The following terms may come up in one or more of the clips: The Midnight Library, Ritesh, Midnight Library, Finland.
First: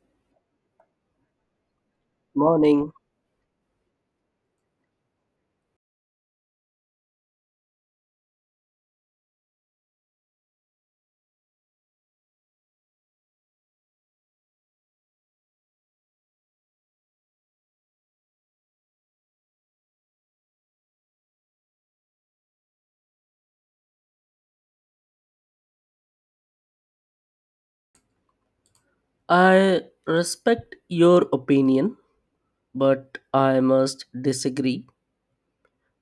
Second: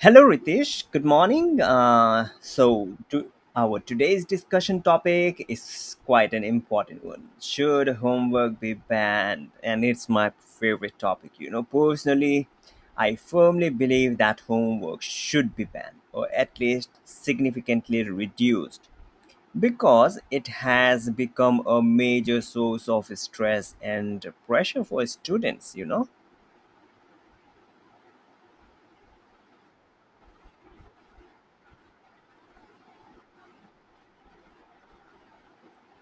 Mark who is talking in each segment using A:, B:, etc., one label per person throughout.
A: Hello, Ritesh. Good morning.
B: Morning.
A: Our today's discussion topic is quite an important one. Should homework be banned? And it's my favorite topic. You know, personally, I firmly believe that homework should be banned or at least significantly reduced because it has become a major source of stress and pressure for students.
B: I respect your opinion, but I must disagree.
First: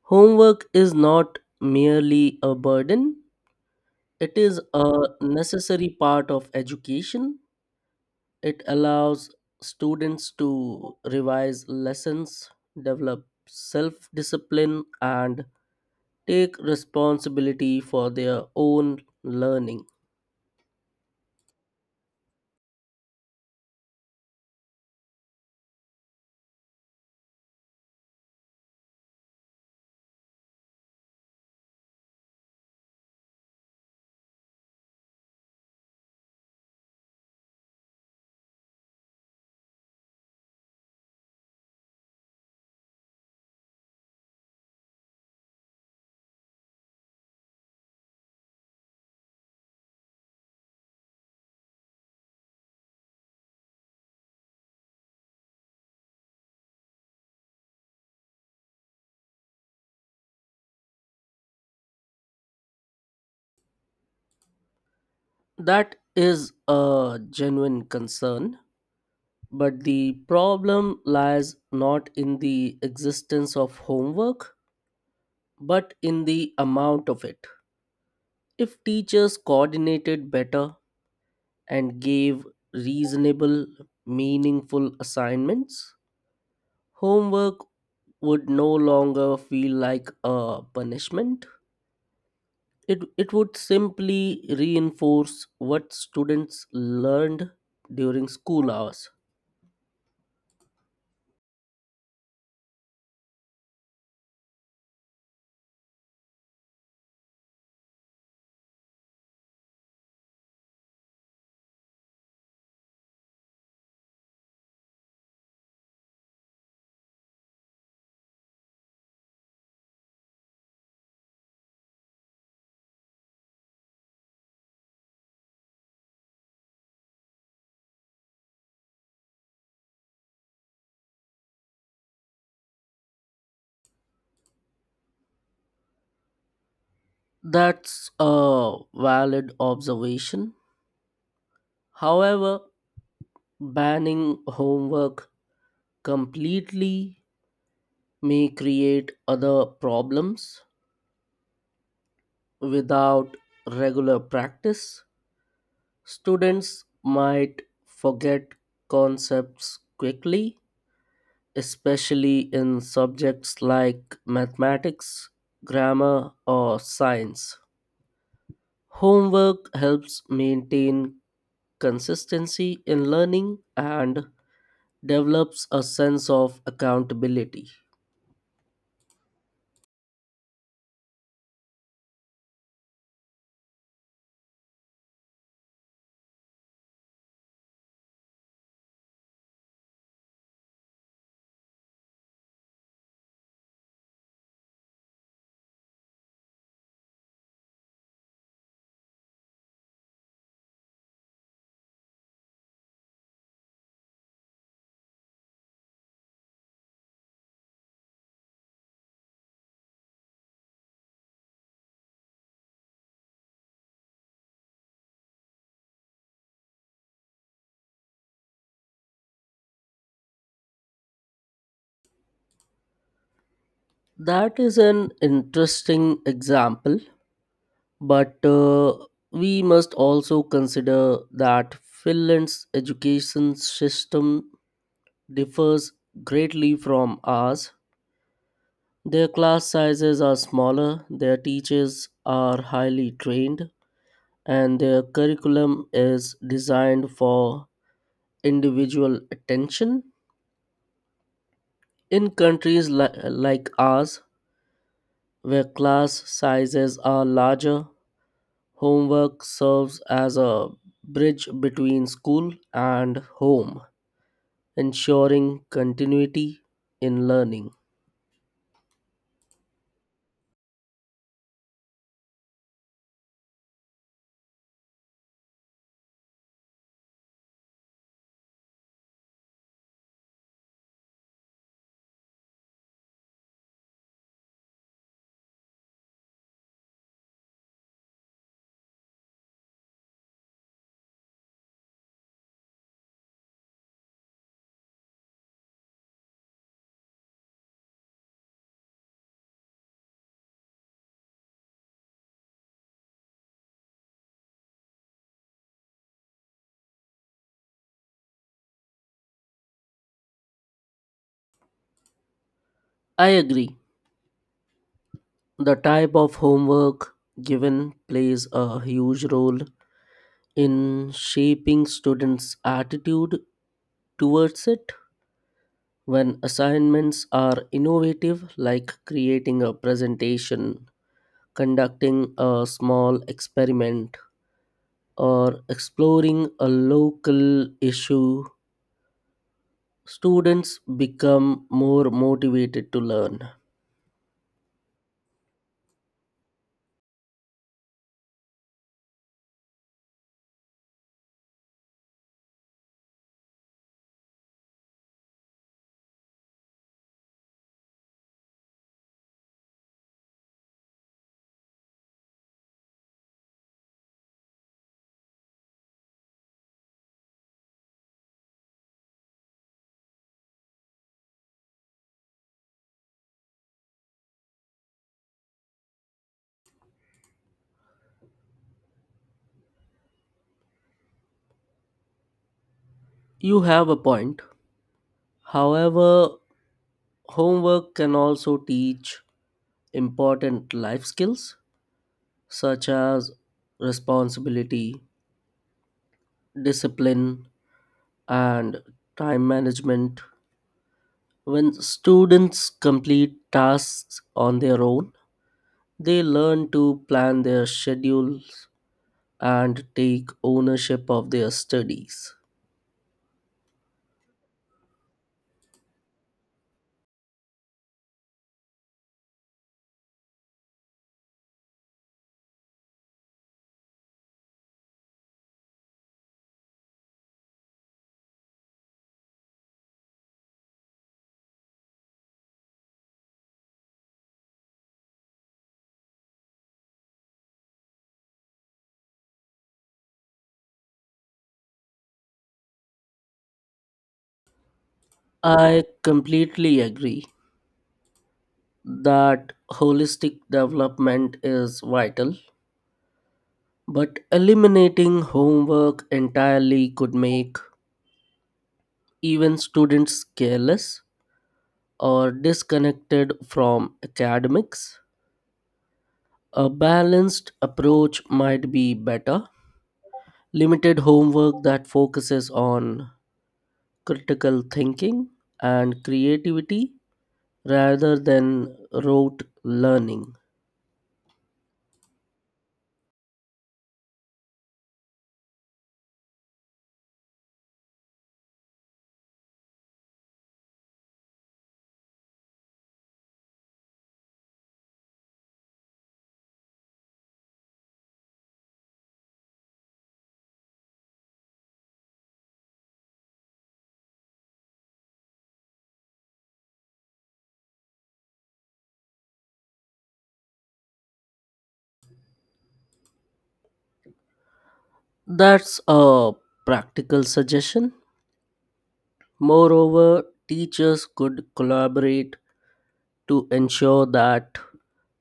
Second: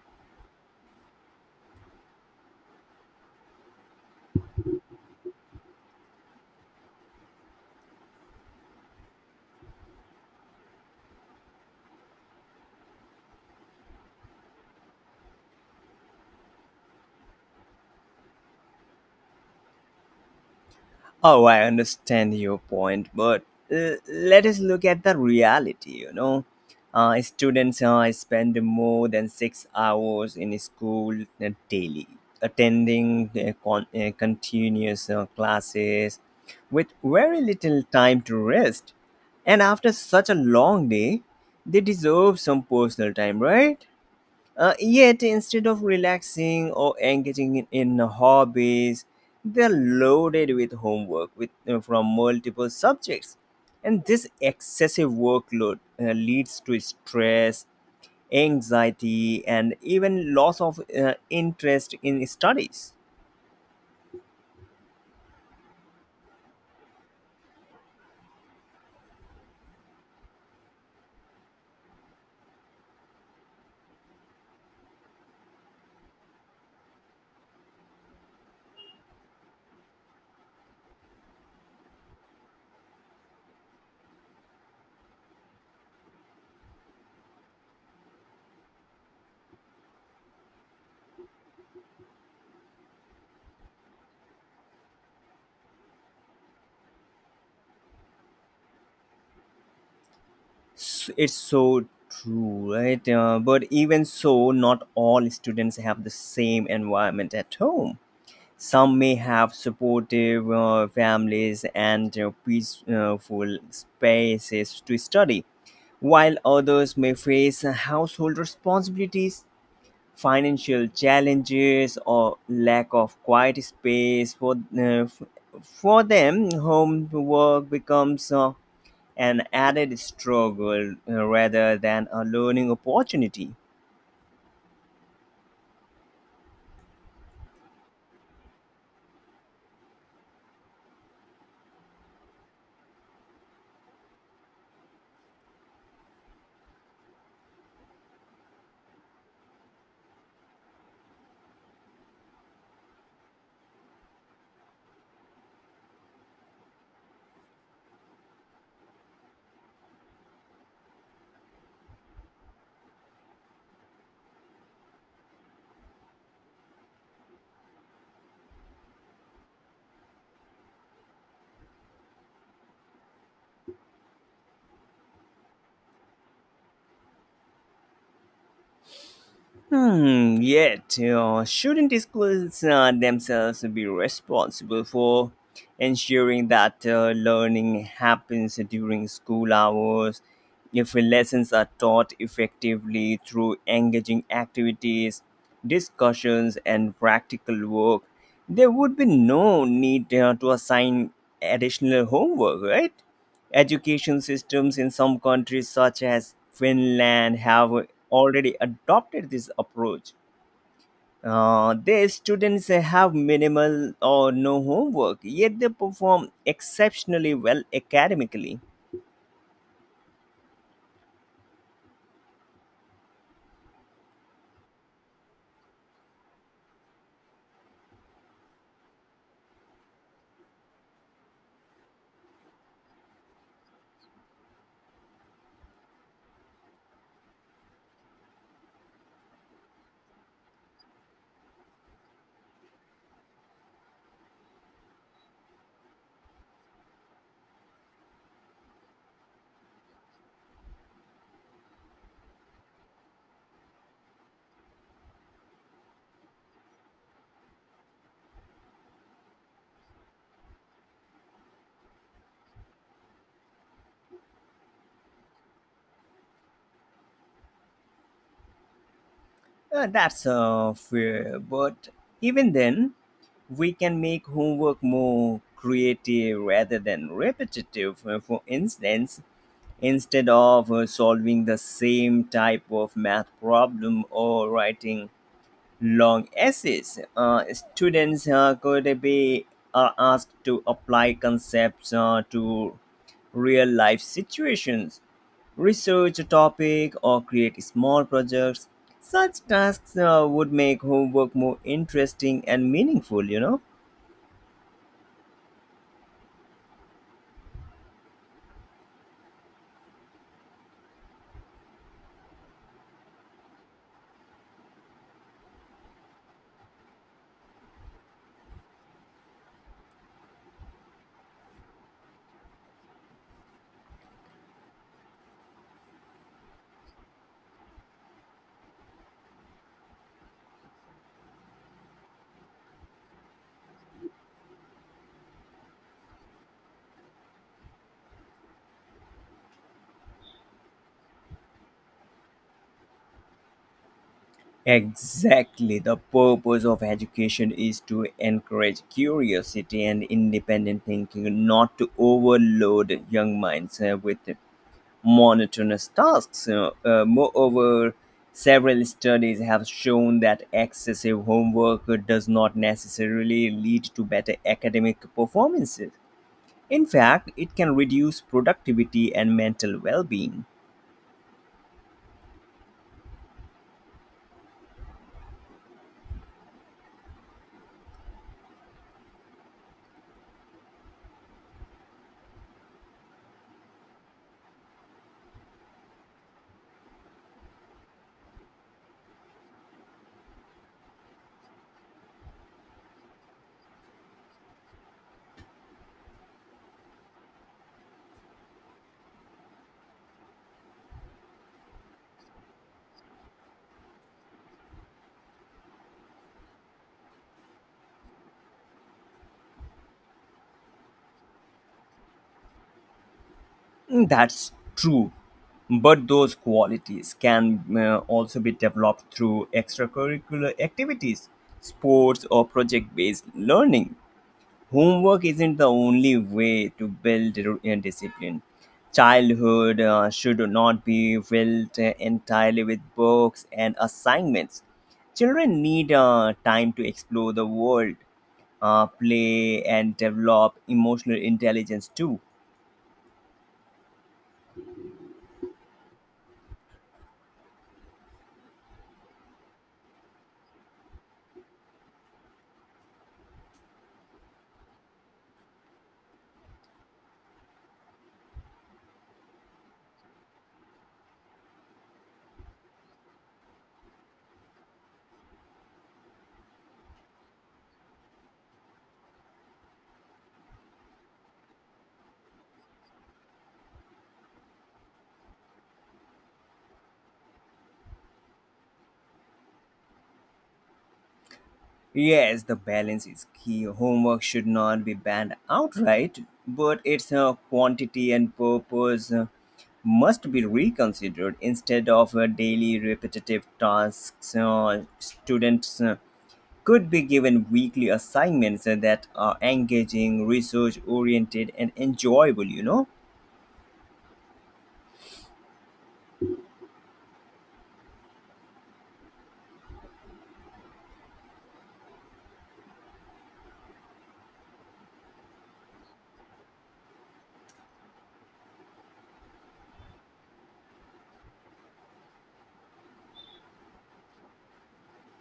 B: Homework is not merely a burden, it is a necessary part of education. It allows students to revise lessons, develop self discipline, and take responsibility for their own learning.
A: Oh, I understand your point, but let us look at the reality, you know. Students spend more than 6 hours in school daily, attending continuous classes with very little time to rest. And after such a long day, they deserve some personal time, right? Yet, instead of relaxing or engaging in hobbies, they're loaded with homework with, from multiple subjects. And this excessive workload leads to stress, anxiety, and even loss of interest in studies.
B: That is a genuine concern, but the problem lies not in the existence of homework, but in the amount of it. If teachers coordinated better and gave reasonable, meaningful assignments, homework would no longer feel like a punishment. It would simply reinforce what students learned during school hours.
A: It's so true, right? But even so, not all students have the same environment at home. Some may have supportive families and peaceful spaces to study, while others may face household responsibilities, financial challenges, or lack of quiet space. F- for them, homework becomes an added struggle rather than a learning opportunity.
B: That's a valid observation. However, banning homework completely may create other problems. Without regular practice, students might forget concepts quickly, especially in subjects like mathematics, grammar, or science. Homework helps maintain consistency in learning and develops a sense of accountability.
A: Hmm, yet, you know, shouldn't schools themselves be responsible for ensuring that learning happens during school hours? If lessons are taught effectively through engaging activities, discussions, and practical work, there would be no need to assign additional homework, right? Education systems in some countries, such as Finland, have already adopted this approach. Their students have minimal or no homework, yet they perform exceptionally well academically.
B: That is an interesting example, but we must also consider that Finland's education system differs greatly from ours. Their class sizes are smaller, their teachers are highly trained, and their curriculum is designed for individual attention. In countries like ours, where class sizes are larger, homework serves as a bridge between school and home, ensuring continuity in learning.
A: That's fair, but even then, we can make homework more creative rather than repetitive. For instance, instead of solving the same type of math problem or writing long essays. Students could be asked to apply concepts to real life situations, research a topic, or create small projects. Such tasks would make homework more interesting and meaningful, you know.
B: I agree. The type of homework given plays a huge role in shaping students' attitude towards it. When assignments are innovative, like creating a presentation, conducting a small experiment, or exploring a local issue, students become more motivated to learn.
A: Exactly. The purpose of education is to encourage curiosity and independent thinking, not to overload young minds with monotonous tasks. You know. Moreover, several studies have shown that excessive homework does not necessarily lead to better academic performances. In fact, it can reduce productivity and mental well being.
B: You have a point. However, homework can also teach important life skills such as responsibility, discipline, and time management. When students complete tasks on their own, they learn to plan their schedules and take ownership of their studies.
A: That's true. But those qualities can also be developed through extracurricular activities, sports, or project based learning. Homework isn't the only way to build discipline. Childhood should not be filled entirely with books and assignments. Children need time to explore the world, play, and develop emotional intelligence too.
B: I completely agree that holistic development is vital, but eliminating homework entirely could make even students careless or disconnected from academics. A balanced approach might be better. Limited homework that focuses on critical thinking and creativity rather than rote learning.
A: Yes, the balance is key. Homework should not be banned outright, but its quantity and purpose must be reconsidered instead of daily repetitive tasks. Students could be given weekly assignments that are engaging, research oriented, and enjoyable, you know?
B: That's a practical suggestion. Moreover, teachers could collaborate to ensure that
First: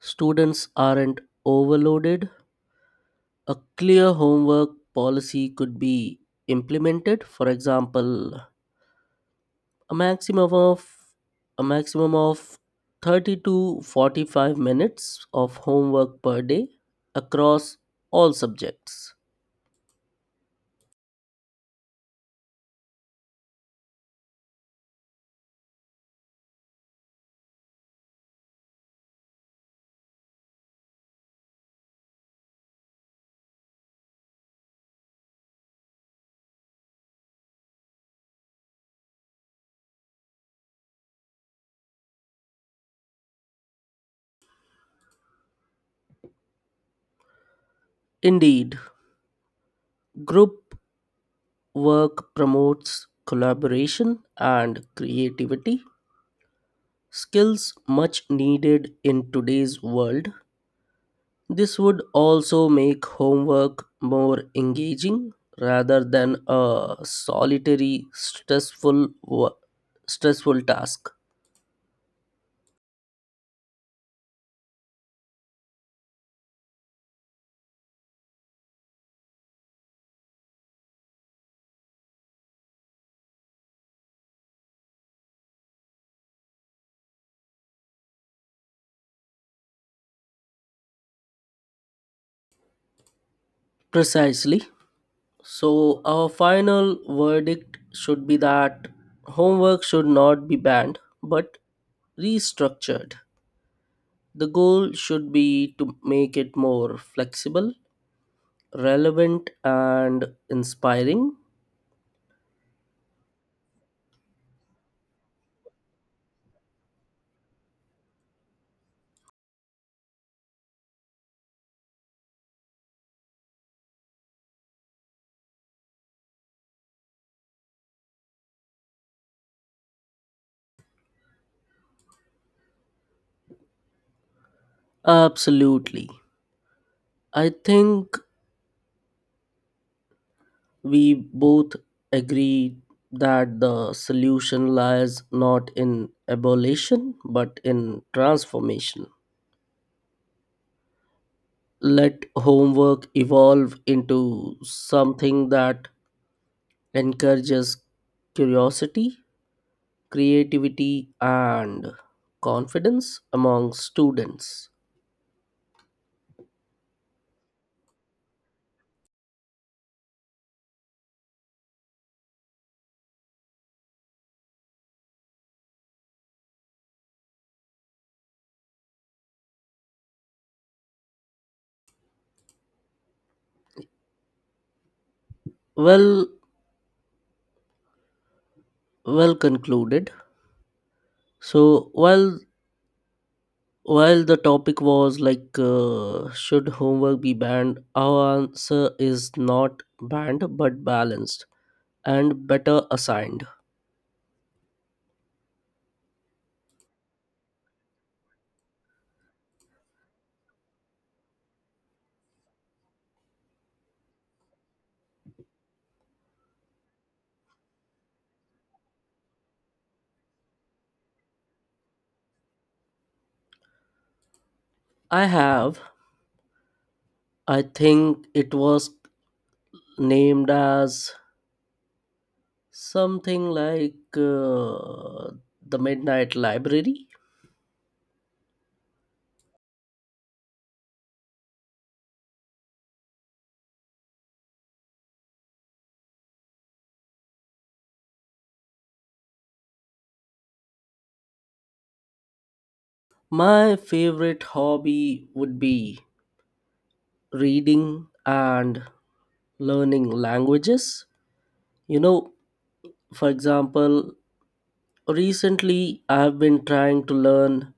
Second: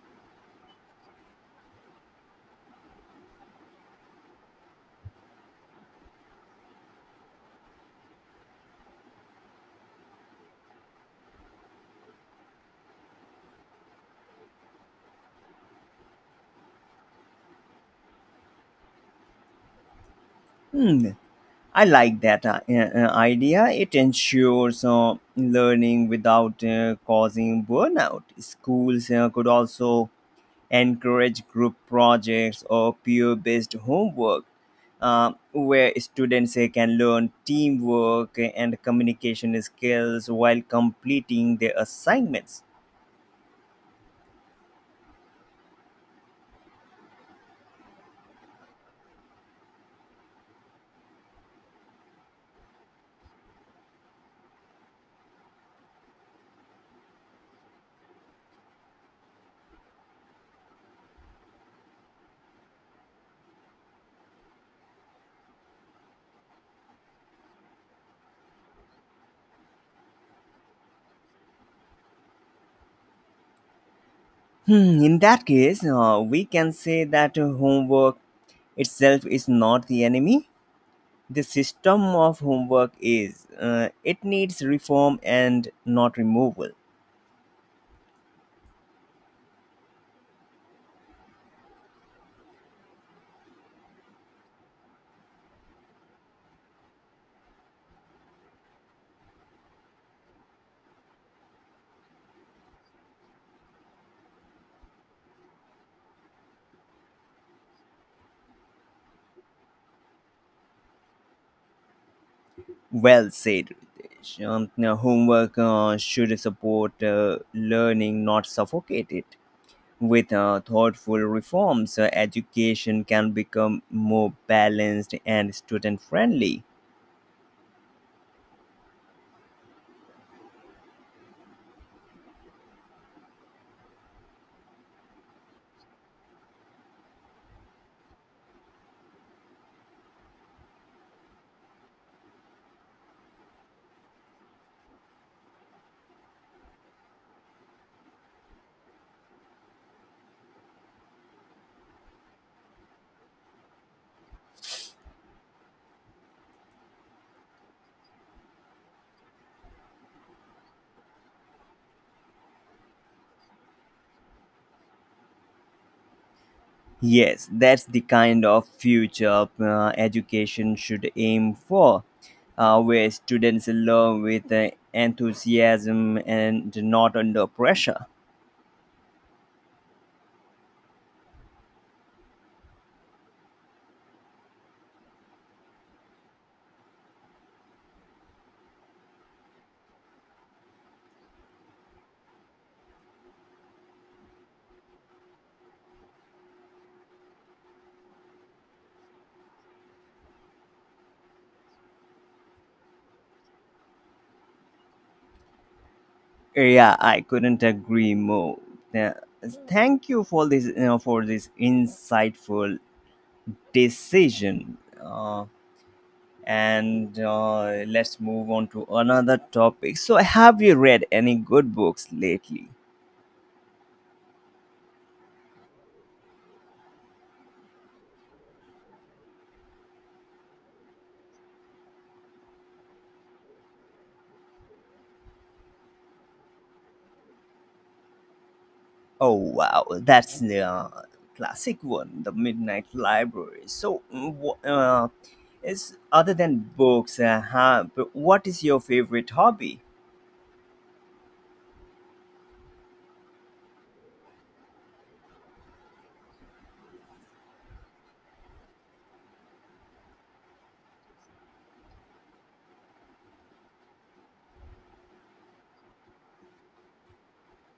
B: students aren't overloaded. A clear homework policy could be implemented, for example, a maximum of a maximum of 30 to 45 minutes of homework per day across all subjects.
A: Hmm, I like that idea. It ensures learning without causing burnout. Schools could also encourage group projects or peer based homework where students can learn teamwork and communication skills while completing their assignments.
B: Indeed, group work promotes collaboration and creativity skills much needed in today's world. This would also make homework more engaging rather than a solitary stressful task.
A: Hmm, in that case, we can say that homework itself is not the enemy. The system of homework is. It needs reform and not removal.
B: Precisely. So, our final verdict should be that homework should not be banned but restructured. The goal should be to make it more flexible, relevant, and inspiring.
A: Well said, Ritesh. Now, homework should support learning, not suffocate it. With thoughtful reforms, education can become more balanced and student friendly.
B: Absolutely. I think we both agree that the solution lies not in abolition but in transformation. Let homework evolve into something that encourages curiosity, creativity, and confidence among students.
A: Yes, that's the kind of future education should aim for, where students learn with enthusiasm and not under pressure.
B: Well, well concluded. So while the topic was like should homework be banned, our answer is not banned but balanced and better assigned.
A: Yeah, I couldn't agree more. Uh, thank you for for this insightful decision. Uh, and let's move on to another topic. So, have you read any good books lately?
B: I have. I think it was named as something like the Midnight Library.
A: Oh wow, that's the classic one, the Midnight Library. So, is other than books, but what is your favorite hobby?
B: My favorite hobby would be reading and learning languages. You know, for example, recently I've been trying to learn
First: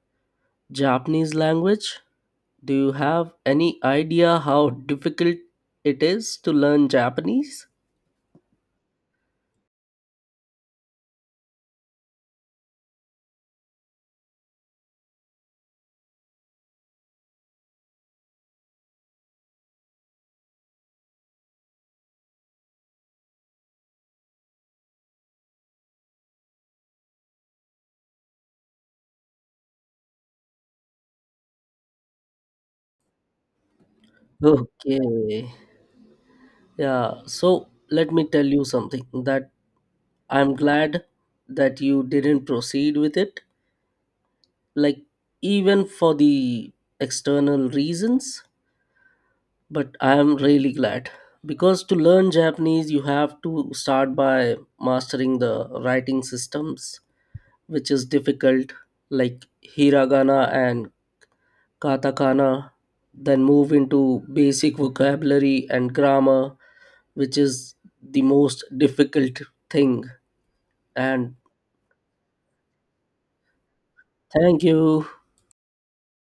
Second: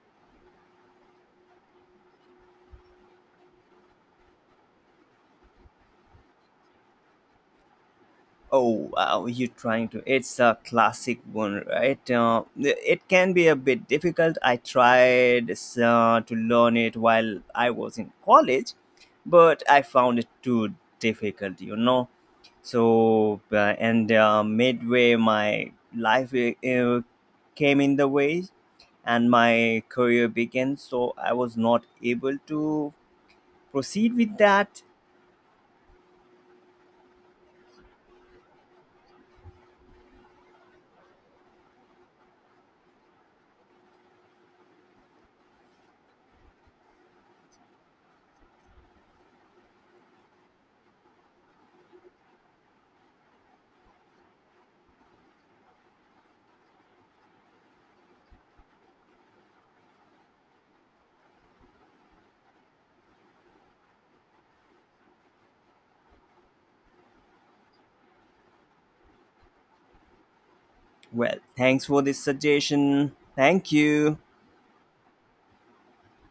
B: Japanese language. Do you have any idea how difficult it is to learn Japanese?
A: Oh wow, you're trying to. It's a classic one, right? It can be a bit difficult. I tried to learn it while I was in college, but I found it too difficult, you know. So, and midway, my life came in the way and my career began, so I was not able to proceed with that.
B: Okay. Yeah. So let me tell you something. That I'm glad that you didn't proceed with it, like even for the external reasons. But I'm really glad, because to learn Japanese, you have to start by mastering the writing systems, which is difficult, like hiragana and katakana, then move into basic vocabulary and grammar, which is the most difficult thing. And
A: Well, thanks for this suggestion. Thank you.
B: thank you.